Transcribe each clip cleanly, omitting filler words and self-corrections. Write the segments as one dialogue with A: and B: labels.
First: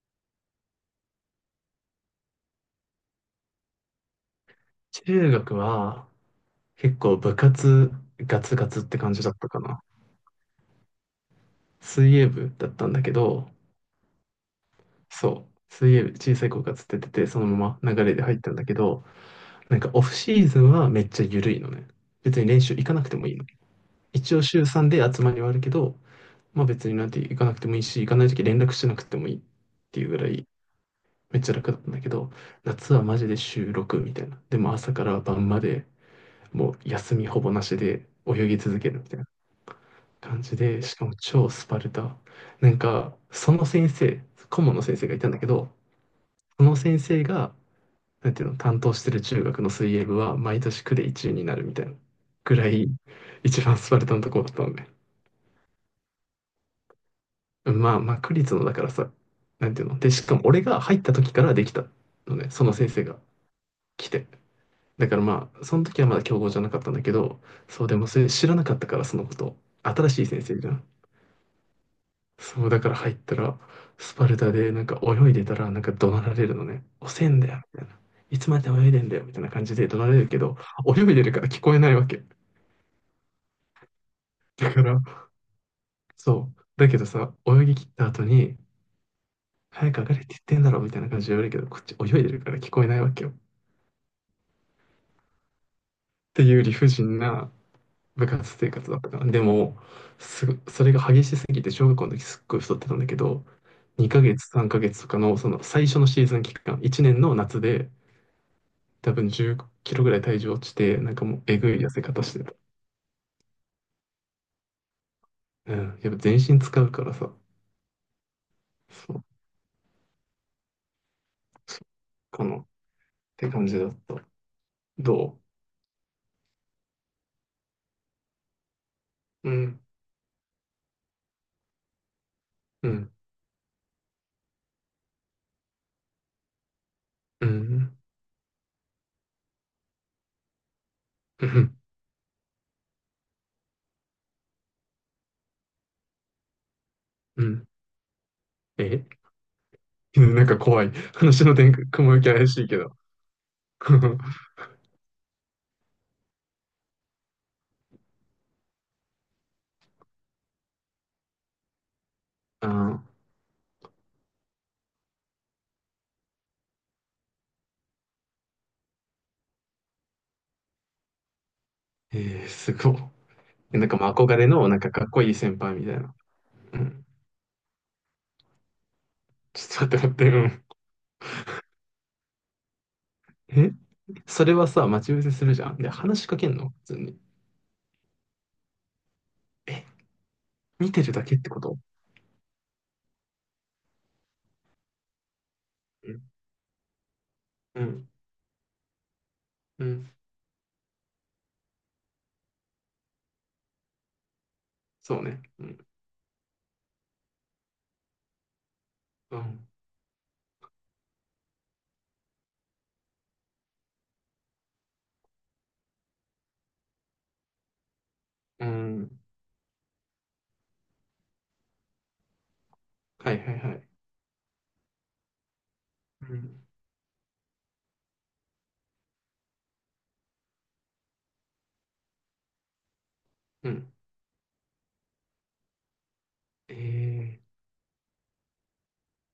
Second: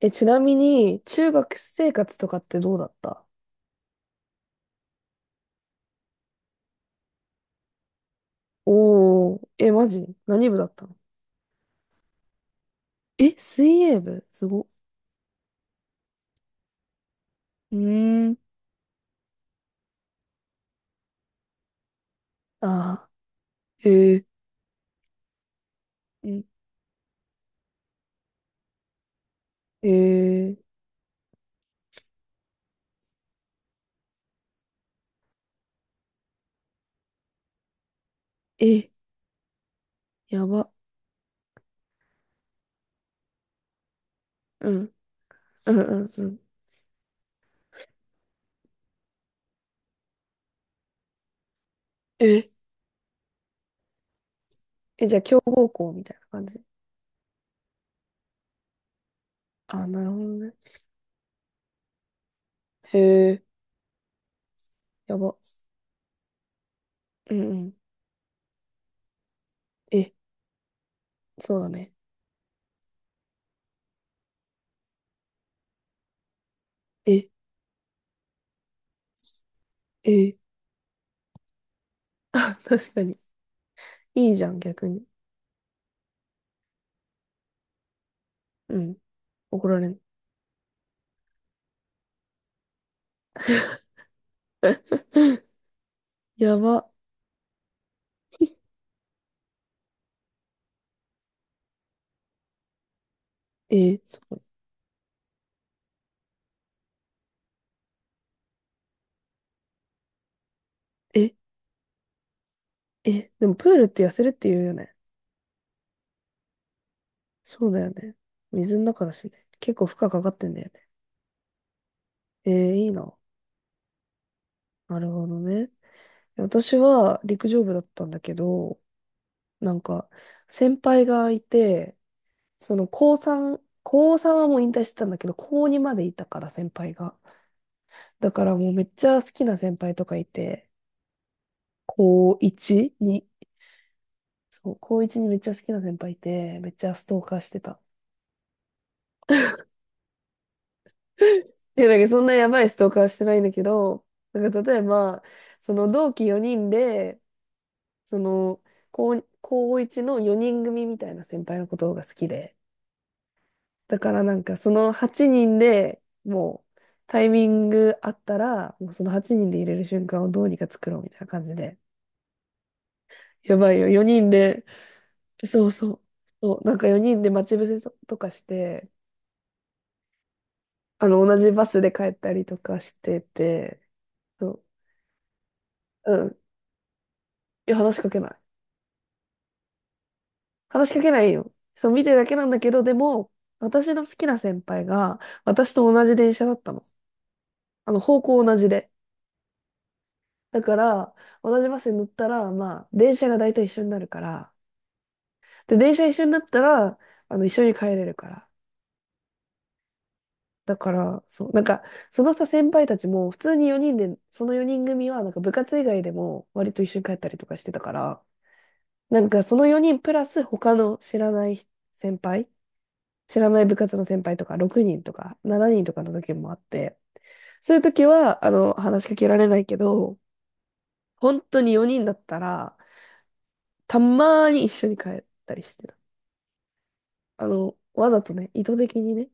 A: ちなみに、中学生活とかってどうだった？
B: 中学は結構部活ガツガツって感じだ
A: お
B: った
A: ー、
B: かな。
A: マジ何部だったの？
B: 水泳部だったんだけど、
A: 水泳部すごっ。
B: そう、水泳部小さい子がつっててて、その
A: う
B: まま流れで
A: ー
B: 入
A: ん。
B: ったんだけど、なんかオフシーズンはめっちゃ緩いのね。別に練
A: あ
B: 習行かな
A: あ、
B: くてもいいの。
A: えー、
B: 一応週3で集まりはあるけど、
A: うん。
B: まあ別になんて行かなくてもいいし、行かない時連絡しなくてもいいっ
A: え
B: ていうぐらい
A: ー、
B: めっちゃ楽だったんだけど、夏はマジで週6みたいな。でも朝から晩までもう休みほぼなしで泳ぎ続け
A: え、
B: るみたいな感
A: や
B: じ
A: ば。
B: で、しかも超スパルタ。なんか、その先生、顧
A: う
B: 問の
A: ん、
B: 先生がいたんだけど、
A: うん、うん、うん。
B: その先生が、なんていうの、担当してる中学の水泳部は毎年区で1位になるみたいな
A: え、
B: ぐらい、一番スパルタのとこだったのね。
A: え、じゃあ、強豪校みたいな感じ？
B: まあまあ、区立のだからさ、なん
A: あ
B: てい
A: ー、
B: うの。
A: なる
B: で、
A: ほ
B: し
A: ど
B: かも
A: ね。
B: 俺が入った時からできたのね、その先
A: へ
B: 生が
A: え、
B: 来て。だ
A: や
B: から
A: ば。
B: まあ、その時はまだ強豪じゃなかったんだけ
A: うん、
B: ど、
A: うん。
B: そうでもそれ知らなかったから、そのこと。
A: え、
B: 新しい先生じゃん。
A: そうだね。
B: そう、だから入ったら、スパルタで、なんか泳いでたら、なんか怒鳴られるのね。遅
A: え、
B: えんだよ、みたいな。いつまで泳いでんだよ、みたいな感じで怒鳴られる
A: え、
B: けど、泳いでるから聞こえないわけ。
A: あ、確かに。いいじゃん、
B: だか
A: 逆
B: ら、
A: に。
B: そう。だけどさ、泳ぎ切った後に、
A: うん、怒られ
B: 早く
A: ん。
B: 上がれって言ってんだろ、みたいな感じで言われるけど、こっち泳いでるから聞こえないわけよ。っ てい
A: や
B: う理
A: ば。
B: 不尽な部活生活だったから。でも、それが激しすぎて、小学校の時すっごい太ってたんだけど、
A: え、そ
B: 2ヶ
A: う。
B: 月、3ヶ月とかの、その最初のシーズン期間、1年の夏で、多分10キロぐらい体重落ちて、なんか
A: え
B: もうえぐい痩せ方してた。
A: え、でもプールって痩せるって言うよね。
B: うん。やっぱ全身使うからさ、
A: そうだよね。水の中だ
B: そ
A: し
B: う、
A: ね。結構負荷かかってんだよね。
B: そうか
A: え
B: なっ
A: ー、いいな。
B: て感じだった。
A: なるほど
B: ど
A: ね。私は陸上部だったんだけど、
B: う
A: なん
B: ん、
A: か、先輩がいて、その
B: うん、
A: 高3、高3はもう引退してたんだけど、高2までいたから先輩が。
B: うん、
A: だからもうめっちゃ好きな先輩とかいて、
B: うん、
A: 高1に、そう、高1にめっちゃ好きな先輩いて、めっちゃストーカー
B: う
A: して
B: ん。
A: た。
B: え なんか怖い。話の展
A: い
B: 開、
A: や、なんか
B: 雲
A: そ
B: 行き
A: んなや
B: 怪
A: ば
B: しい
A: いス
B: け
A: トー
B: ど。
A: カーはしてないんだけど、なんか例えば、その同期4人で、その、高1の4人組みたいな先輩のことが好きで、
B: あ
A: だからなんかその8人でもうタイミングあったら、もうその8人で入れる瞬間をどうにか作ろうみたいな感じで、
B: ー、えー、すごい。
A: やばい
B: な
A: よ、
B: んかまあ
A: 4人
B: 憧れ
A: で、
B: の、なんかかっこいい先
A: そう
B: 輩み
A: そ
B: たい
A: う、
B: な。
A: そう、な
B: う
A: んか
B: ん。
A: 4人で待ち伏せとかして、
B: ちょっと待って待って、
A: あの、同じバスで帰ったりとかして
B: うん。
A: て、
B: それ
A: そ
B: はさ、待ち伏せするじゃん。で、
A: う、
B: 話
A: う
B: し
A: ん、い
B: かけんの普通に。
A: 話しかけない。
B: え、
A: 話
B: 見
A: しか
B: て
A: け
B: る
A: な
B: だ
A: い
B: けって
A: よ。
B: こと？
A: そう、見てるだけなんだけど、でも、私の好きな先輩が、私と同
B: う
A: じ
B: ん。
A: 電車だったの。
B: う
A: あの、
B: ん。
A: 方向同じで。
B: うん
A: だから、同じバスに乗ったら、まあ、電車が大体一緒になるから。
B: そうね。う
A: で、
B: ん。
A: 電車一緒になったら、あの、一緒に帰れるから。
B: うん。
A: だから、そう、なんか、そのさ、先輩たちも、普通に4人で、その4人組は、なんか部活以外でも、割と一緒に帰ったりとかしてたから、
B: うん
A: なんか、その4人プラス他の知らない先輩、
B: はい
A: 知ら
B: はい
A: ない
B: は
A: 部
B: い。
A: 活の先輩とか6人とか7人とかの時
B: う
A: もあっ
B: ん。
A: て、そういう時は、あの、話しかけられないけど、本当に4人だったら、
B: うん。
A: たまーに一緒に帰ったりしてた。
B: え
A: あ
B: え
A: の、わざとね、意図的にね。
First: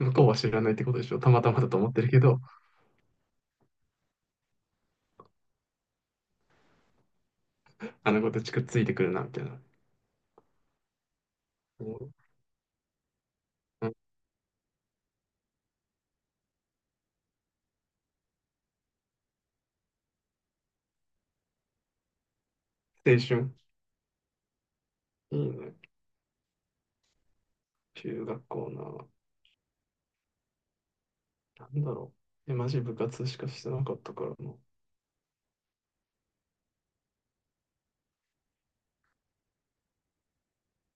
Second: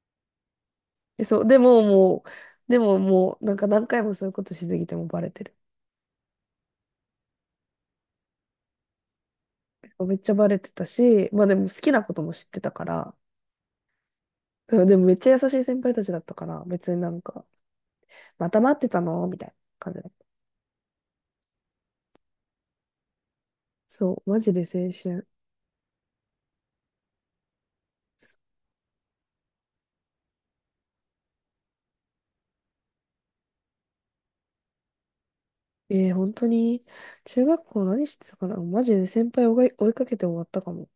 B: ー、向こうは知らないってことでしょ？
A: え
B: た
A: そ
B: ま
A: う、
B: た
A: で
B: まだと
A: も
B: 思ってるけ
A: もう、
B: ど、
A: でももう、なんか何回もそういうことしすぎてもバレてる。
B: あの子たちくっついてくるな、みたいな。
A: めっちゃバレてたし、まあでも好
B: う
A: きなこ
B: ん
A: とも知ってたから、
B: うん
A: うん。でもめっちゃ優しい先輩たちだったから、別になんか、また待ってたのみたいな感じだった。
B: 青春。
A: そう、マジで青春。
B: いいね。中学校な。なんだろう。え、マジ部活しかしてなかったからな。
A: えー、本当に、中学校何してたかな、マジで先輩を追いかけて終わったかも。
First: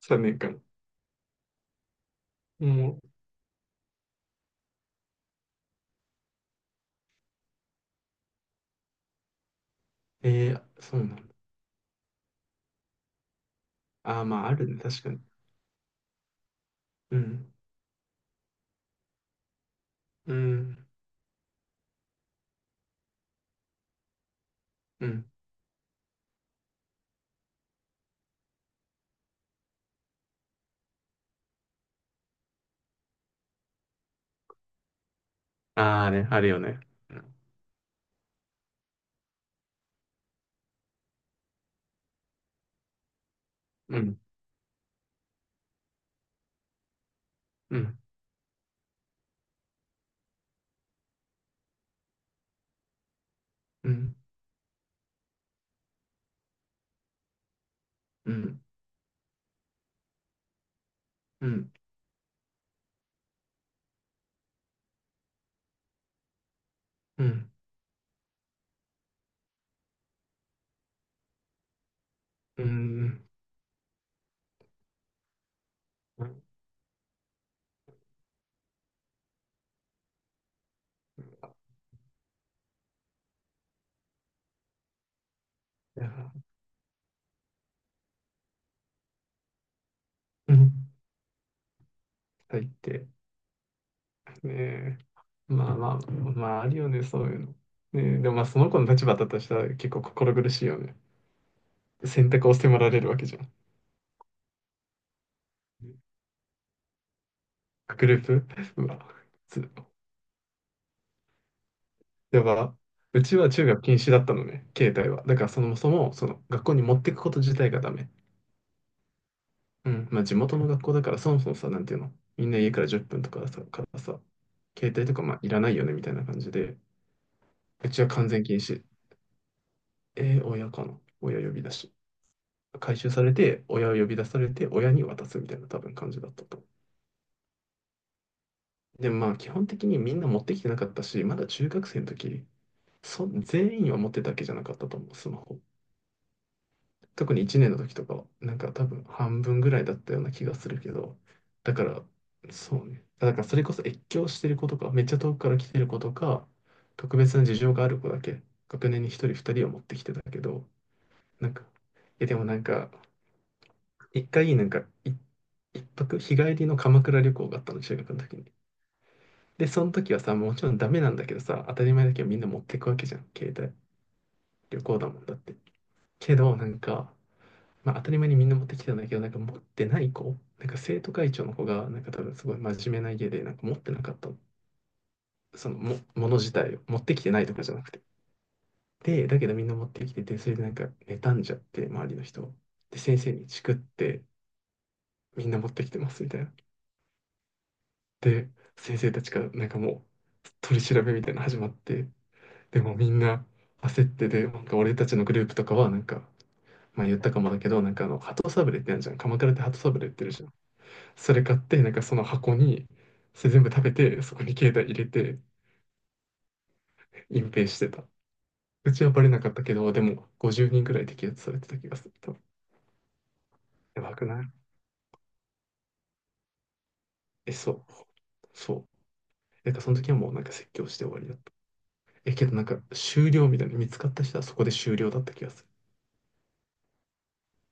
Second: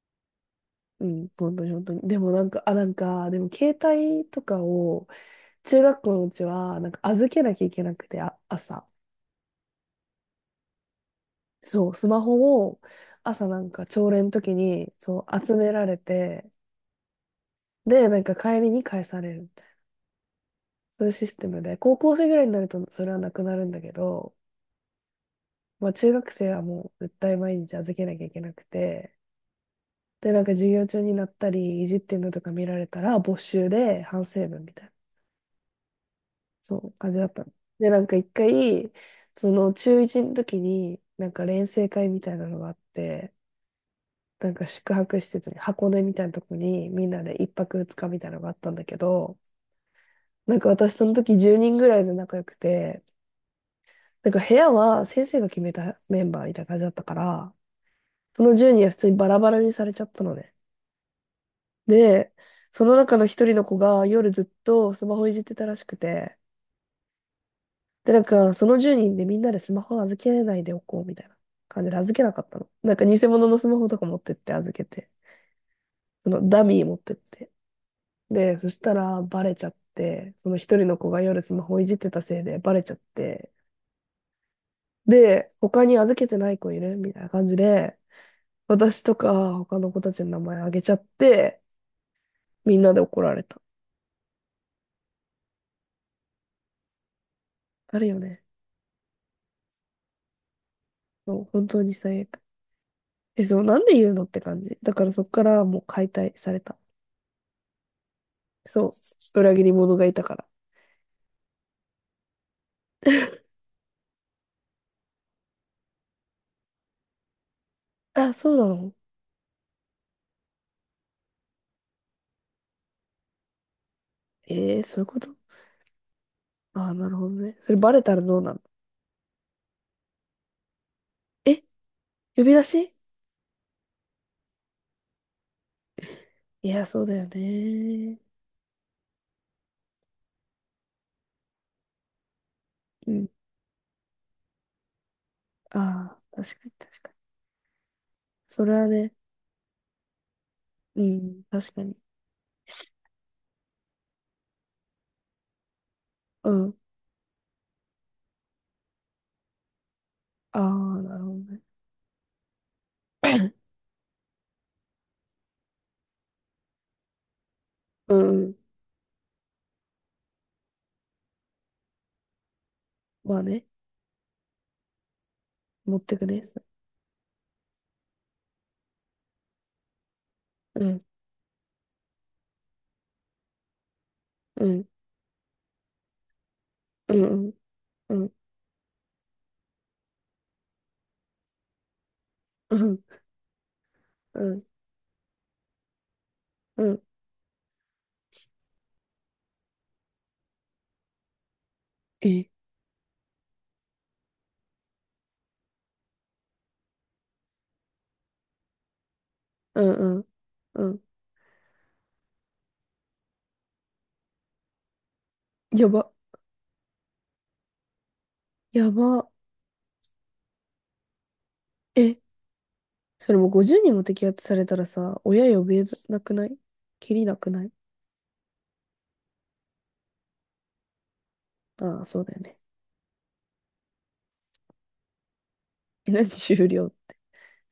B: 3年間。
A: うん、本当に本当に。でもなんか、あ、な
B: も
A: ん
B: う、
A: か、でも携帯とかを、中学校のうちは、なんか預けなきゃいけなくて、あ、朝。
B: えー、そうなんだ。
A: そう、スマホを、朝なんか朝
B: あ
A: 礼
B: あ、
A: の
B: まあ、
A: 時
B: あるね。
A: に、
B: 確かに。
A: そう、集められて、
B: うん。
A: で、なんか帰りに返されるみたいな。
B: うん。
A: そういうシステムで、高校生ぐらいになるとそれはなくなるんだけど、
B: うん。
A: まあ中学生はもう絶対毎日預けなきゃいけなくて、で、なんか授業中になったり、いじってるのとか見られたら、没収で反省文みたいな、
B: ああね、あるよ
A: そ
B: ね。
A: う、感
B: う
A: じだっ
B: ん。
A: たの。で、なんか一回、その中1の時に、なんか錬成会みたいなのがあって、
B: うん。
A: なんか宿泊施設に、箱根みたいなとこに、みんなで一
B: う
A: 泊二
B: ん。
A: 日みたいなのがあったんだけど、なんか私その時10人ぐらいで仲良くて、
B: うん。
A: なんか部屋は先生が決めたメンバーみたいな感じだったから、
B: う
A: その
B: ん。
A: 10人は普通にバラバラにされちゃったのね。
B: うん。
A: で、その中の一人の子が夜ずっとスマホいじってたらしくて、
B: う
A: で、なんかその10人でみんなでスマホ預けないでおこうみたいな感じで預けなかったの。
B: ん。
A: なんか偽物のスマホとか持ってって預けて、
B: う
A: そ
B: ん。
A: のダミー持ってって。で、そしたらバレちゃって、その一人の子が夜スマホいじってたせいでバレちゃって、で、他 に
B: い
A: 預けて
B: や
A: ない子いるみたいな感じで、私とか他の子たちの名
B: う
A: 前あげち
B: ん
A: ゃって、
B: 入っ
A: みんなで
B: て、
A: 怒られた。
B: ねえ、まあまあ、まああるよね、そういうの。
A: あるよ
B: ねえ、でも
A: ね。
B: まあその子の立場だとしたら結構心苦しいよね。
A: そう、本当に最
B: 選
A: 悪。
B: 択を迫られるわけじゃ
A: え、
B: ん。
A: そう、なんで言うのって感じ。だからそっからもう解体された。
B: グループ う
A: そう、
B: わ、
A: 裏
B: つ
A: 切り者がいたから。
B: やば。うちは中学禁止だったのね、携帯は。だからそもそも、その学校に持ってくこと自体がダメ。
A: あ、そうなの？
B: うん、まあ地元の学校だからそもそもさ、なんていうの、みんな家から10分とかさ、からさ、
A: えー、
B: 携
A: そういう
B: 帯と
A: こ
B: か
A: と。
B: まあいらないよねみたいな感じで、
A: あー、なるほどね。それ
B: う
A: バ
B: ち
A: レ
B: は
A: たら
B: 完
A: どう
B: 全
A: な
B: 禁
A: の？
B: 止。親かな親呼
A: え、
B: び出し。
A: 呼び出し？
B: 回収されて、親を呼び出されて、親に渡すみたいな多分感じだったと。
A: いや、そうだよね。
B: で、まあ基本的にみんな持ってきてなかったし、まだ中学生の時、
A: うん。
B: 全員は持ってたわけじゃなかったと思う、スマホ。
A: ああ、確かに確かに。
B: 特に1年の時とかは、なん
A: そ
B: か
A: れ
B: 多
A: は
B: 分
A: ね、
B: 半分ぐらいだったような気がするけ
A: う
B: ど、
A: ん、確
B: だ
A: か
B: か
A: に。
B: ら、そうね。だからそれこそ越境してる子とか、めっちゃ遠くから来てる子とか、
A: うん。
B: 特別な事情がある子だけ、学年に一人二人を持ってきてたけ
A: あ
B: ど、
A: あ、なるほど
B: なん
A: ね。
B: か、いやでもなんか、一回、なんか、一泊、日帰りの鎌倉旅行があったの、中
A: う
B: 学の
A: ん
B: 時
A: う
B: に。
A: ん。
B: で、その時はさ、もちろんダメなんだけどさ、当たり前だけどみんな持ってくわけじゃん。
A: まあ
B: 携
A: ね、
B: 帯、旅行だもんだって。
A: 持ってく
B: け
A: ね。
B: ど、
A: そ
B: なんか、まあ当たり前にみんな持ってきてたんだけど、なんか持ってない子、なんか
A: う、ん、
B: 生徒会長の子が、なんか多分すごい真面目な家で、なんか持ってなかったの、
A: うん、
B: もの自体を持っ
A: う
B: てきてな
A: ん、
B: い
A: うん、
B: とかじゃなくて。
A: うん、
B: で、だけどみんな持ってきてて、それでなんか妬んじゃって、周りの人を。
A: う
B: で、
A: ん、
B: 先生にチクって、
A: うん、
B: みんな持ってきてますみたいな。
A: うん。
B: で、先生たちからなんかもう取り調べみたいなの始まって、
A: え、
B: でもみんな焦ってで、なんか俺たちのグループとかはなんか、まあ言ったかもだけど、なんかあの、鳩サブレーってあるじゃん。鎌倉って鳩
A: う
B: サ
A: ん、
B: ブレー売っ
A: う
B: て
A: ん、
B: るじゃん。
A: うん。
B: それ買って、なんかその箱に、それ全部食べて、そこに携帯入れて、
A: やば、
B: 隠蔽してた。
A: や
B: うちはバレ
A: ば。
B: なかったけど、でも50人くらい摘発されてた気がする。
A: え、
B: 多分
A: それもう50人も
B: やば
A: 摘
B: くな
A: 発
B: い？
A: されたらさ、親呼べなくない？きりなく
B: え、
A: ない？
B: そう。そう。その時はもうなんか説教して終わりだった。
A: ああ、そう
B: え、
A: だよ
B: けど
A: ね。
B: なんか終了みたいな、見つかった人はそこで終了だった気がする。
A: え、何終了？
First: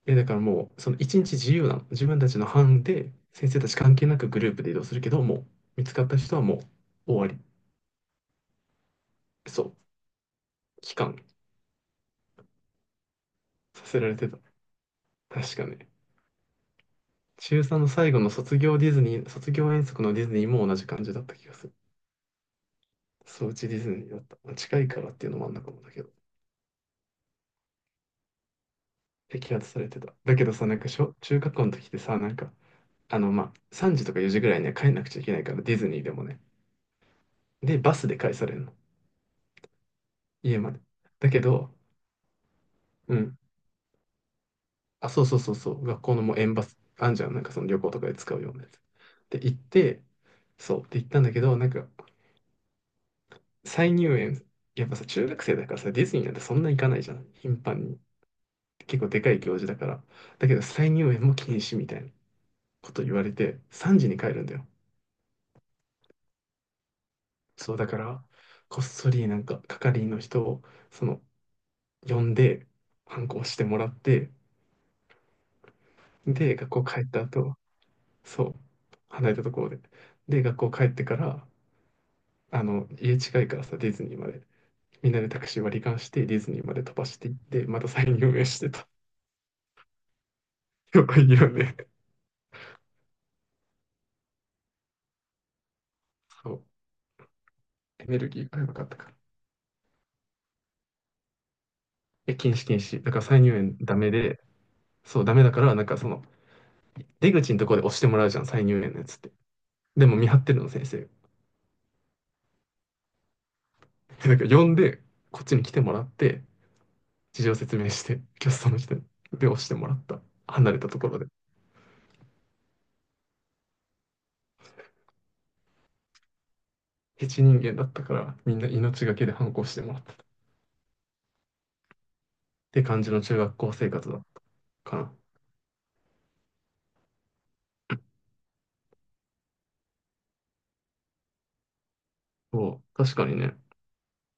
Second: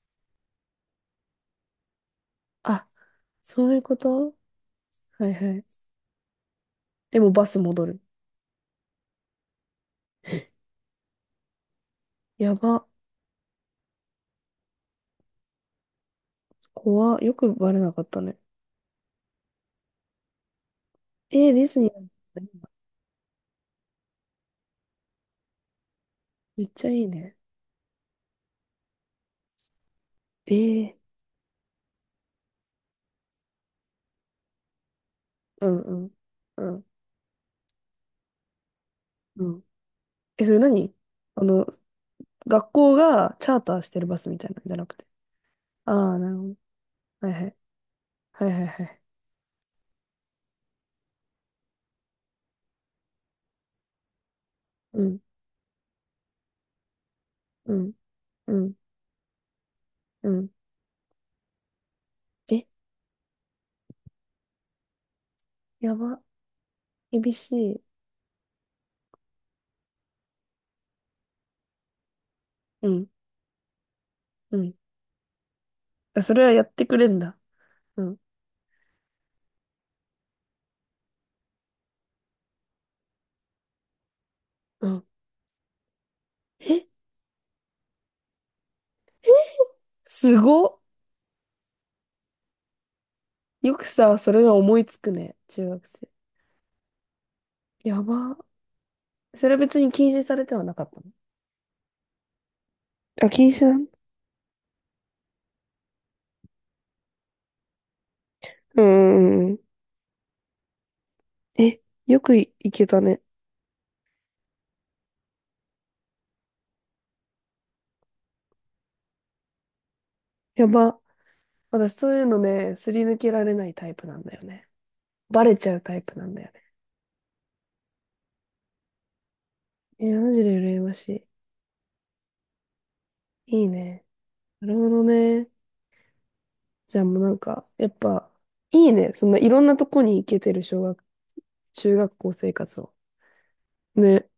B: え、だからもう、その一日自由なの。自分たちの班
A: あ、
B: で、先生
A: そ
B: た
A: う
B: ち
A: いう
B: 関
A: こ
B: 係なく
A: と。
B: グループで移動するけど、
A: はい
B: もう、
A: はい。
B: 見つかった人はもう、終
A: で
B: わ
A: も
B: り。
A: バス戻る。
B: そう、帰還
A: やば。
B: させられてた。確かね。
A: 怖。よ
B: 中
A: くバレ
B: 3の
A: なかっ
B: 最後
A: た
B: の
A: ね。
B: 卒業ディズニー、卒業遠足のディズニーも同じ感じだった気
A: えー、
B: が
A: ディ
B: する。
A: ズニーなんだね。
B: そう、うちディズニーだった。まあ近いからっていうのもあんのかもだけど、
A: めっちゃいいね。
B: 摘発されてた。だけど
A: え
B: さ、なんか
A: ー、
B: 小、中学校の時ってさ、なんか、あの、まあ、3時とか4時ぐらいには帰んなくちゃいけないから、
A: う
B: ディ
A: ん
B: ズ
A: う
B: ニーで
A: ん。
B: もね。
A: うん
B: で、バスで帰されるの。
A: うん。え、それ
B: 家まで。
A: 何？
B: だけ
A: あの、
B: ど、
A: 学校
B: う
A: が
B: ん。
A: チャーターしてるバスみたいなんじゃなくて。
B: あ、そうそうそうそう、
A: あ
B: 学校
A: あ、
B: の
A: な
B: も
A: る
B: う
A: ほ
B: 園
A: ど。
B: バス、あんじゃ
A: はい
B: ん、
A: は
B: なんか
A: い。
B: その旅行とかで使う
A: は
B: よ
A: い
B: う
A: は
B: な
A: い
B: やつ。
A: はい。
B: で、行って、そう、で行ったんだけど、なんか、再入園、やっぱ
A: う
B: さ、
A: ん、
B: 中学生だからさ、ディズニーなんてそんな行かないじゃん、頻
A: う
B: 繁
A: ん、
B: に。
A: うん、
B: 結構でかい行事だから。
A: うん。
B: だけど、再入園も禁止みたいな
A: え、
B: こと言われて、3時に帰るんだよ。
A: やば。厳し
B: そう、
A: い。
B: だから、こっそりなんか、係員の人を、その、呼んで、
A: うん、
B: 反抗してもらって、
A: うん。あ、それは
B: で、
A: やっ
B: 学校
A: てく
B: 帰っ
A: れん
B: た
A: だ。
B: 後、
A: うん、
B: そう、離れたところで。で、学校帰ってから、あの、家近いからさ、ディズニーまで。
A: うん。
B: みんなでタクシー割り勘して、ディズニーまで
A: え、
B: 飛ばしていって、また再入園してた。
A: すごっ。
B: よく言うよね。
A: よくさ、それが思いつくね、中学生。
B: そう。
A: や
B: エネル
A: ば。
B: ギーがやばかったから。
A: それは別に禁止されてはなかったの？
B: え、禁止禁止。だから
A: あ、
B: 再
A: 禁
B: 入
A: 止な
B: 園
A: ん？
B: ダメで、そう、ダメだから、なんかその、出口のところで押してもらうじゃん、再
A: う
B: 入園のや
A: ん
B: つって。
A: うんうん。
B: でも見張ってるの、先生。
A: え、よくい、いけたね。
B: でなんか呼んで、こっちに来てもらって、事情説明して、キャストの人に。で、押してもらった。
A: や
B: 離れたと
A: ば。
B: ころで。
A: 私そういうのね、すり抜けられないタイプなんだよね。バレちゃうタイプなんだよね。
B: ヘチ人間だったから、みんな命がけで反抗してもらった。
A: え、
B: っ
A: マジで羨まし
B: て感じの中学
A: い。いい
B: 校生
A: ね。
B: 活だっ
A: なるほ
B: たか
A: ど
B: な。
A: ね。じゃあもうなんか、やっぱ、いいね。そんないろんなとこに行けてる中学校生
B: そ
A: 活
B: う、
A: を。
B: 確かにね。
A: ね。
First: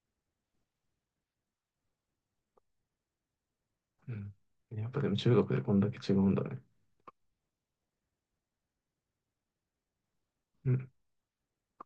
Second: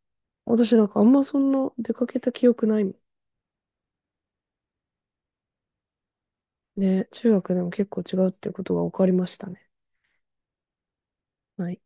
A: 私なんかあんまそんな出かけた記憶ないもん。
B: うん。やっぱでも中学でこんだけ違うんだね。
A: ね。中学でも結構違うってことが分かりましたね。
B: うん
A: はい。